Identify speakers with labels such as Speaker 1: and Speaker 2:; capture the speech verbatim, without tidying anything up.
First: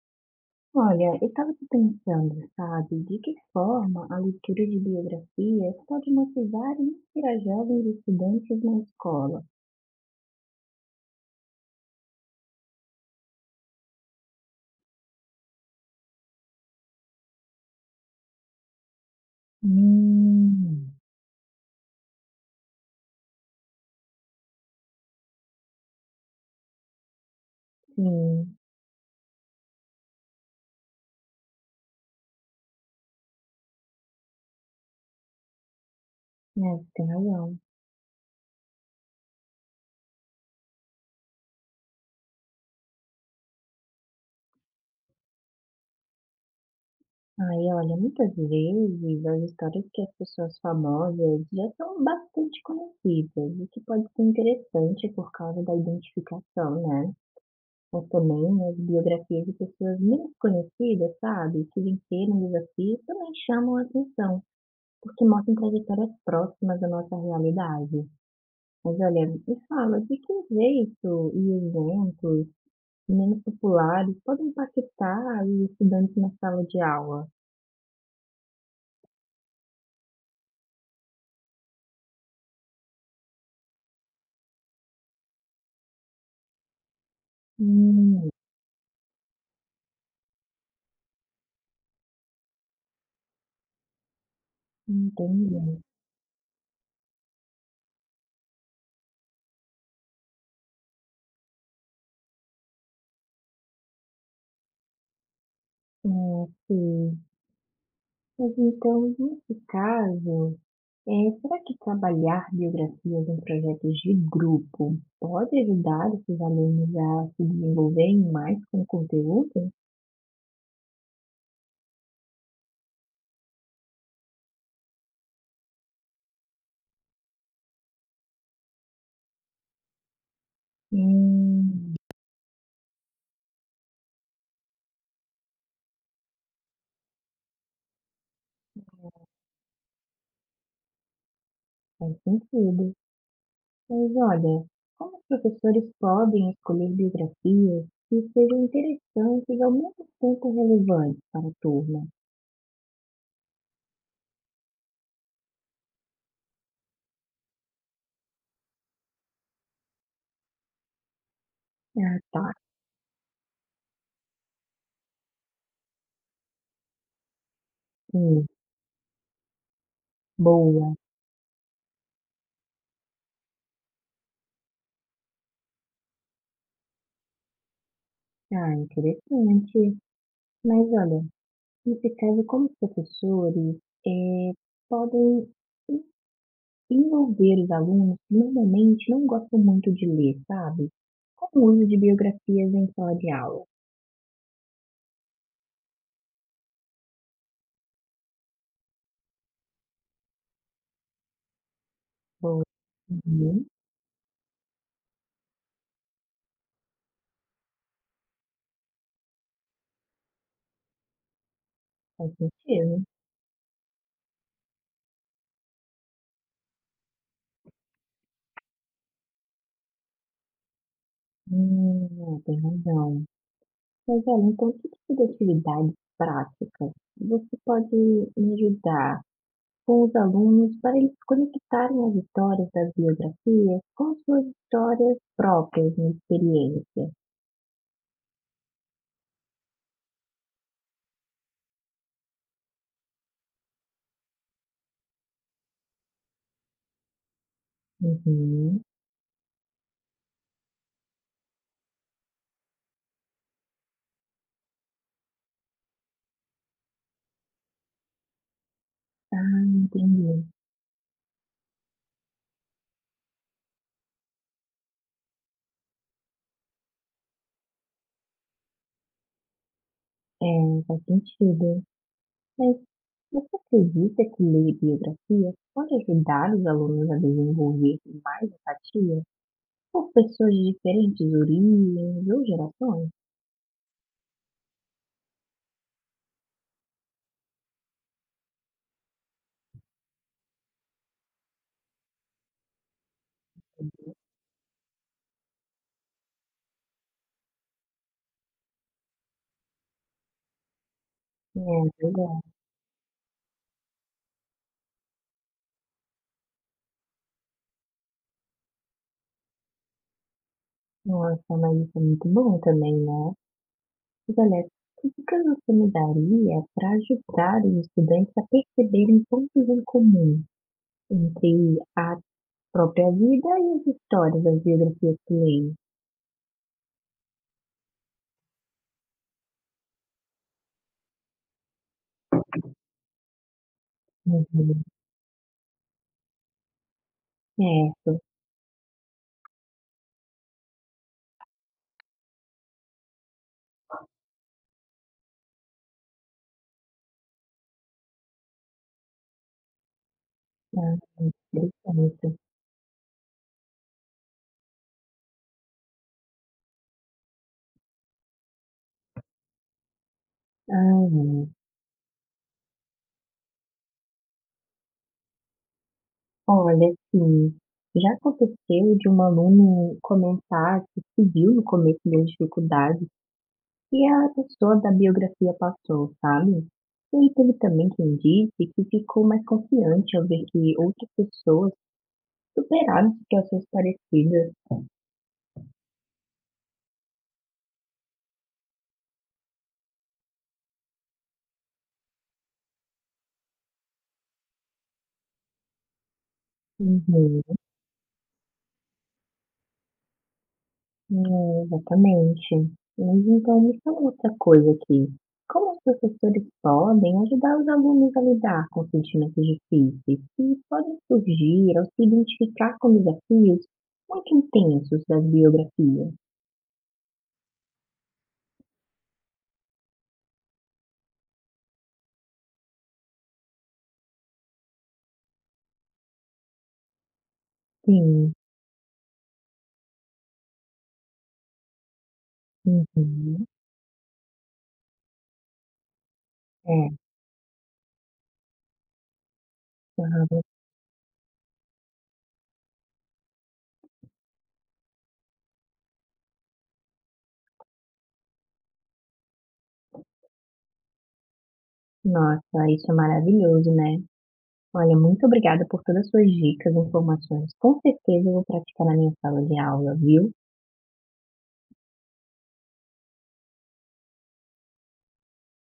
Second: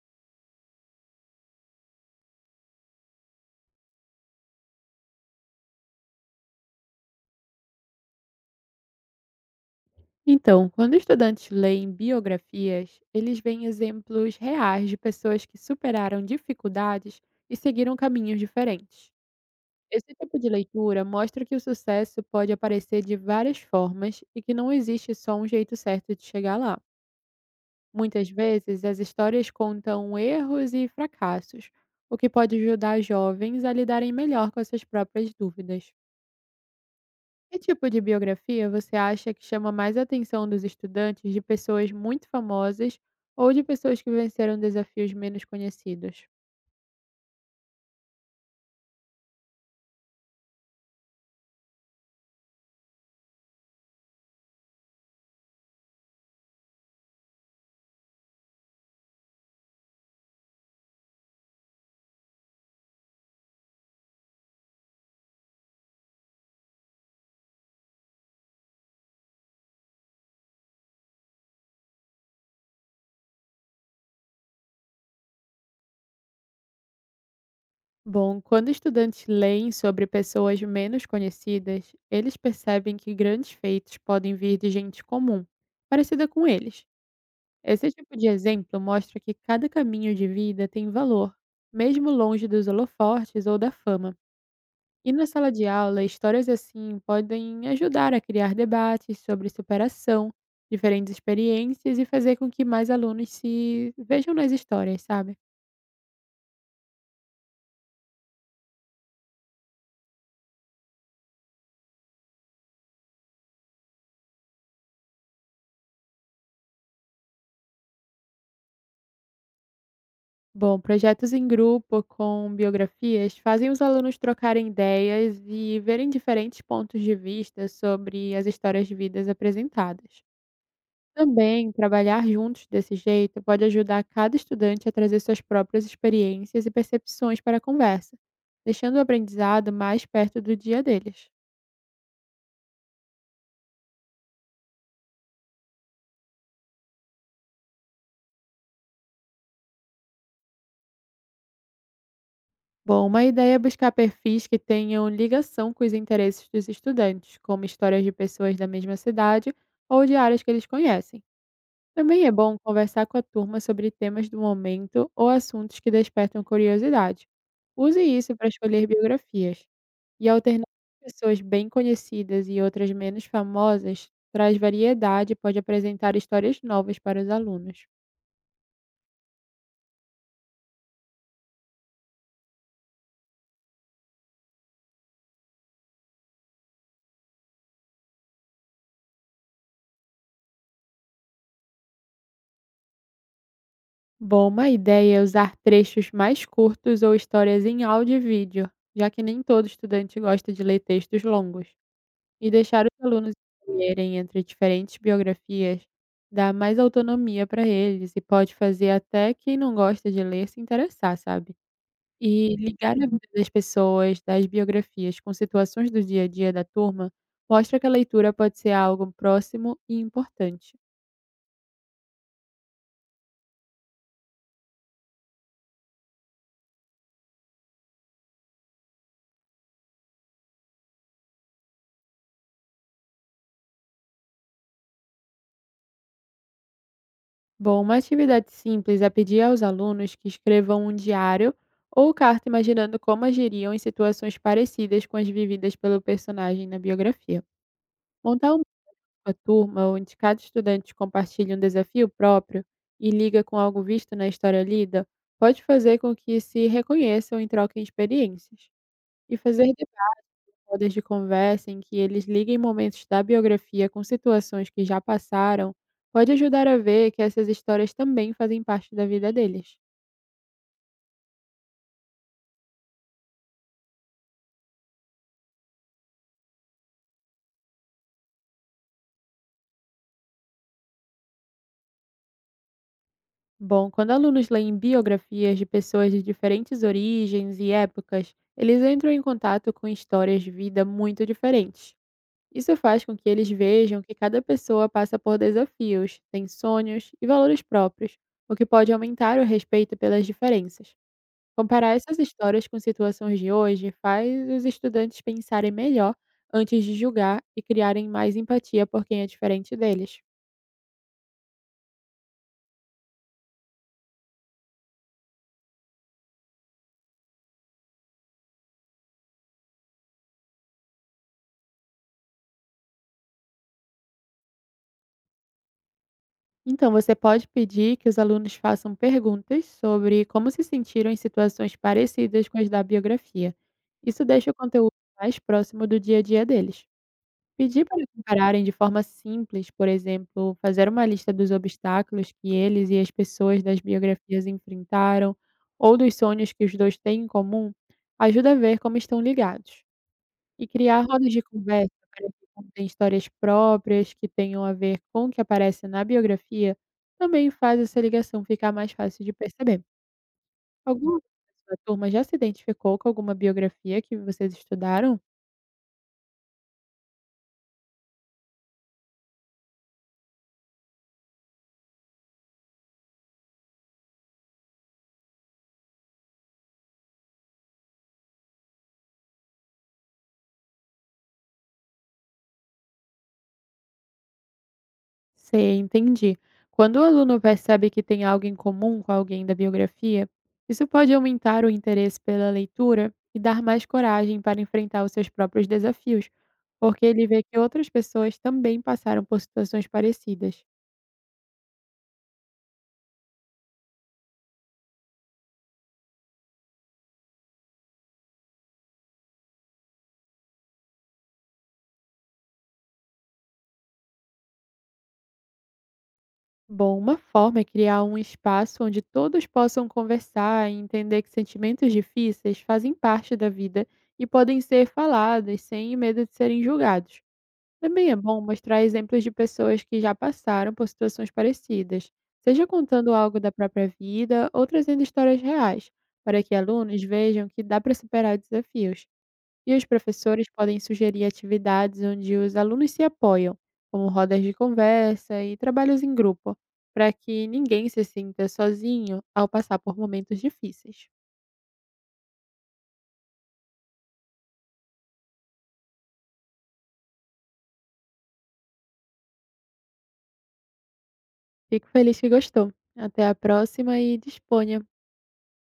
Speaker 1: Olha, eu estava pensando, sabe, de que forma a leitura de biografias pode motivar e inspirar jovens estudantes na escola?
Speaker 2: Então, quando estudantes leem biografias, eles veem exemplos reais de pessoas que superaram dificuldades e seguiram caminhos diferentes. Esse tipo de
Speaker 1: Hum.
Speaker 2: leitura mostra que o sucesso pode aparecer de várias formas e que não existe só um jeito certo de chegar lá. Muitas
Speaker 1: Sim,
Speaker 2: vezes, as histórias contam erros e fracassos, o que pode ajudar jovens a lidarem melhor com as suas próprias dúvidas.
Speaker 1: né, você tem
Speaker 2: Que
Speaker 1: razão.
Speaker 2: tipo de biografia você acha que chama mais a atenção dos estudantes, de pessoas muito famosas ou de pessoas que venceram desafios menos conhecidos?
Speaker 1: Aí, olha, muitas vezes as histórias que as pessoas famosas já são bastante conhecidas, o que pode ser interessante por causa da identificação, né? Mas também as biografias de pessoas menos conhecidas, sabe, que venceram desafios também chamam a atenção. Porque mostram trajetórias próximas da nossa realidade. Mas olha, me fala, de que jeito e eventos menos populares podem impactar os estudantes na sala de aula?
Speaker 2: Bom, quando estudantes leem sobre pessoas menos conhecidas, eles percebem que grandes feitos podem vir de gente comum, parecida com eles. Esse tipo de
Speaker 1: Hum,
Speaker 2: exemplo mostra que cada caminho de vida tem valor, mesmo longe dos holofotes ou da fama. E na sala de
Speaker 1: entendi.
Speaker 2: aula, histórias assim podem ajudar a criar debates sobre superação, diferentes experiências e fazer com que mais alunos se vejam nas histórias, sabe?
Speaker 1: É, sim. Mas então, nesse caso, é, será que trabalhar biografias em projetos de grupo pode ajudar esses alunos a se desenvolverem mais com o conteúdo?
Speaker 2: Bom, projetos em grupo com biografias fazem os alunos trocarem ideias e verem diferentes pontos de vista sobre as histórias de vidas apresentadas. Também,
Speaker 1: Hum,
Speaker 2: trabalhar juntos desse jeito pode ajudar cada estudante a trazer suas próprias experiências e percepções para a conversa, deixando o aprendizado mais perto do dia deles.
Speaker 1: faz sentido. Mas olha, como os professores podem escolher biografias que sejam interessantes e ao mesmo tempo relevantes para a turma?
Speaker 2: Bom, uma ideia é buscar perfis que tenham ligação com os interesses dos estudantes, como histórias de pessoas da mesma cidade ou de áreas que eles conhecem.
Speaker 1: Ah,
Speaker 2: Também é
Speaker 1: tá,
Speaker 2: bom conversar com a turma sobre temas do momento ou assuntos que despertam curiosidade. Use isso
Speaker 1: sim,
Speaker 2: para escolher biografias. E alternar
Speaker 1: boa.
Speaker 2: pessoas bem conhecidas e outras menos famosas traz variedade e pode apresentar histórias novas para os alunos.
Speaker 1: Ah, interessante. Mas olha, nesse caso, como os professores eh, podem en- envolver os alunos que normalmente não gostam muito de ler, sabe? Com o uso de biografias em sala de aula.
Speaker 2: Bom, uma ideia é usar trechos mais curtos ou histórias em áudio e vídeo, já que nem todo estudante gosta de ler textos longos. E
Speaker 1: Boa.
Speaker 2: deixar os alunos
Speaker 1: Uhum,
Speaker 2: escolherem entre diferentes biografias dá mais autonomia para eles e pode fazer até quem não gosta de ler se interessar, sabe.
Speaker 1: faz
Speaker 2: E ligar
Speaker 1: sentido.
Speaker 2: a vida das pessoas, das biografias, com situações do dia a dia da turma, mostra que a leitura pode ser algo próximo e importante.
Speaker 1: Hum, é, tem razão. Mas olha, então que tipo de atividades práticas você pode me ajudar com os alunos para eles conectarem as histórias das biografias com as suas histórias próprias na experiência?
Speaker 2: Bom, uma atividade simples é pedir aos alunos que escrevam um diário ou carta imaginando como agiriam em situações parecidas com as vividas pelo personagem na biografia. Montar
Speaker 1: Uhum.
Speaker 2: sua turma, onde cada estudante compartilha um desafio próprio e liga com algo visto na história lida, pode fazer com que se reconheçam e troquem experiências.
Speaker 1: Ah,
Speaker 2: E fazer debates,
Speaker 1: entendi.
Speaker 2: rodas de conversa em que eles liguem momentos da biografia com situações que já passaram, pode ajudar a ver que essas histórias também fazem parte da vida deles.
Speaker 1: É, faz sentido. Mas você acredita que ler biografias pode ajudar os alunos a desenvolver mais empatia por pessoas de diferentes origens ou gerações?
Speaker 2: Bom, quando alunos leem biografias de pessoas de diferentes origens e épocas, eles entram em contato com histórias de vida muito diferentes. Isso faz com que eles vejam que cada pessoa passa por desafios, tem sonhos e valores próprios, o que pode aumentar o respeito pelas diferenças.
Speaker 1: É,
Speaker 2: Comparar essas
Speaker 1: verdade.
Speaker 2: histórias com situações de hoje faz os estudantes pensarem melhor antes de julgar e criarem mais empatia por quem é diferente deles.
Speaker 1: Nossa, mas isso é muito bom também, né. Mas olha, que dicas você me daria para ajudar os estudantes a perceberem pontos em comum entre a própria vida e as histórias, as biografias que leem?
Speaker 2: Então, você pode pedir que os alunos façam perguntas sobre como se sentiram em situações parecidas com as da biografia. Isso deixa o
Speaker 1: Uhum.
Speaker 2: conteúdo mais próximo do dia a dia deles. Pedir para eles
Speaker 1: Certo.
Speaker 2: compararem de forma simples, por exemplo, fazer uma lista dos obstáculos que eles e as pessoas das biografias enfrentaram, ou dos sonhos que os dois têm em comum, ajuda a ver como estão ligados. E
Speaker 1: Ah,
Speaker 2: criar rodas de conversa para
Speaker 1: interessante.
Speaker 2: que contem histórias próprias que tenham a ver com o que aparece na biografia também faz essa ligação ficar mais fácil de perceber. Alguma
Speaker 1: Aham.
Speaker 2: da sua turma já se identificou com alguma biografia que vocês estudaram?
Speaker 1: Olha, assim, já aconteceu de um aluno comentar que se viu no começo das dificuldades que a pessoa da biografia passou, sabe. E teve também quem disse que ficou mais confiante ao ver que outras pessoas superaram situações parecidas.
Speaker 2: Sei, entendi. Quando o aluno percebe que tem algo em comum com alguém da biografia, isso pode aumentar o interesse pela leitura e dar mais coragem para enfrentar os seus próprios desafios, porque ele vê
Speaker 1: Uhum.
Speaker 2: que outras pessoas também passaram por situações parecidas.
Speaker 1: É, exatamente. Mas então me fala outra coisa aqui, como os professores podem ajudar os alunos a lidar com sentimentos difíceis que podem surgir ao se identificar com desafios muito intensos das biografias?
Speaker 2: Bom, uma forma é criar um espaço onde todos possam conversar e entender que sentimentos difíceis fazem parte da vida e podem ser faladas sem medo de serem julgados. Também é
Speaker 1: Sim.
Speaker 2: bom mostrar exemplos de pessoas que já passaram por situações parecidas, seja contando algo
Speaker 1: Uhum.
Speaker 2: da própria vida ou trazendo histórias reais, para que
Speaker 1: É,
Speaker 2: alunos vejam que dá para superar desafios. E os
Speaker 1: aham.
Speaker 2: professores podem sugerir atividades onde os alunos se apoiam, como rodas de conversa e trabalhos em grupo, para que ninguém se sinta sozinho ao passar por momentos difíceis.
Speaker 1: Nossa, isso é maravilhoso, né? Olha, muito obrigada por todas as suas dicas e informações. Com certeza eu vou praticar na minha sala de aula, viu?
Speaker 2: Fico feliz que gostou. Até a próxima e disponha!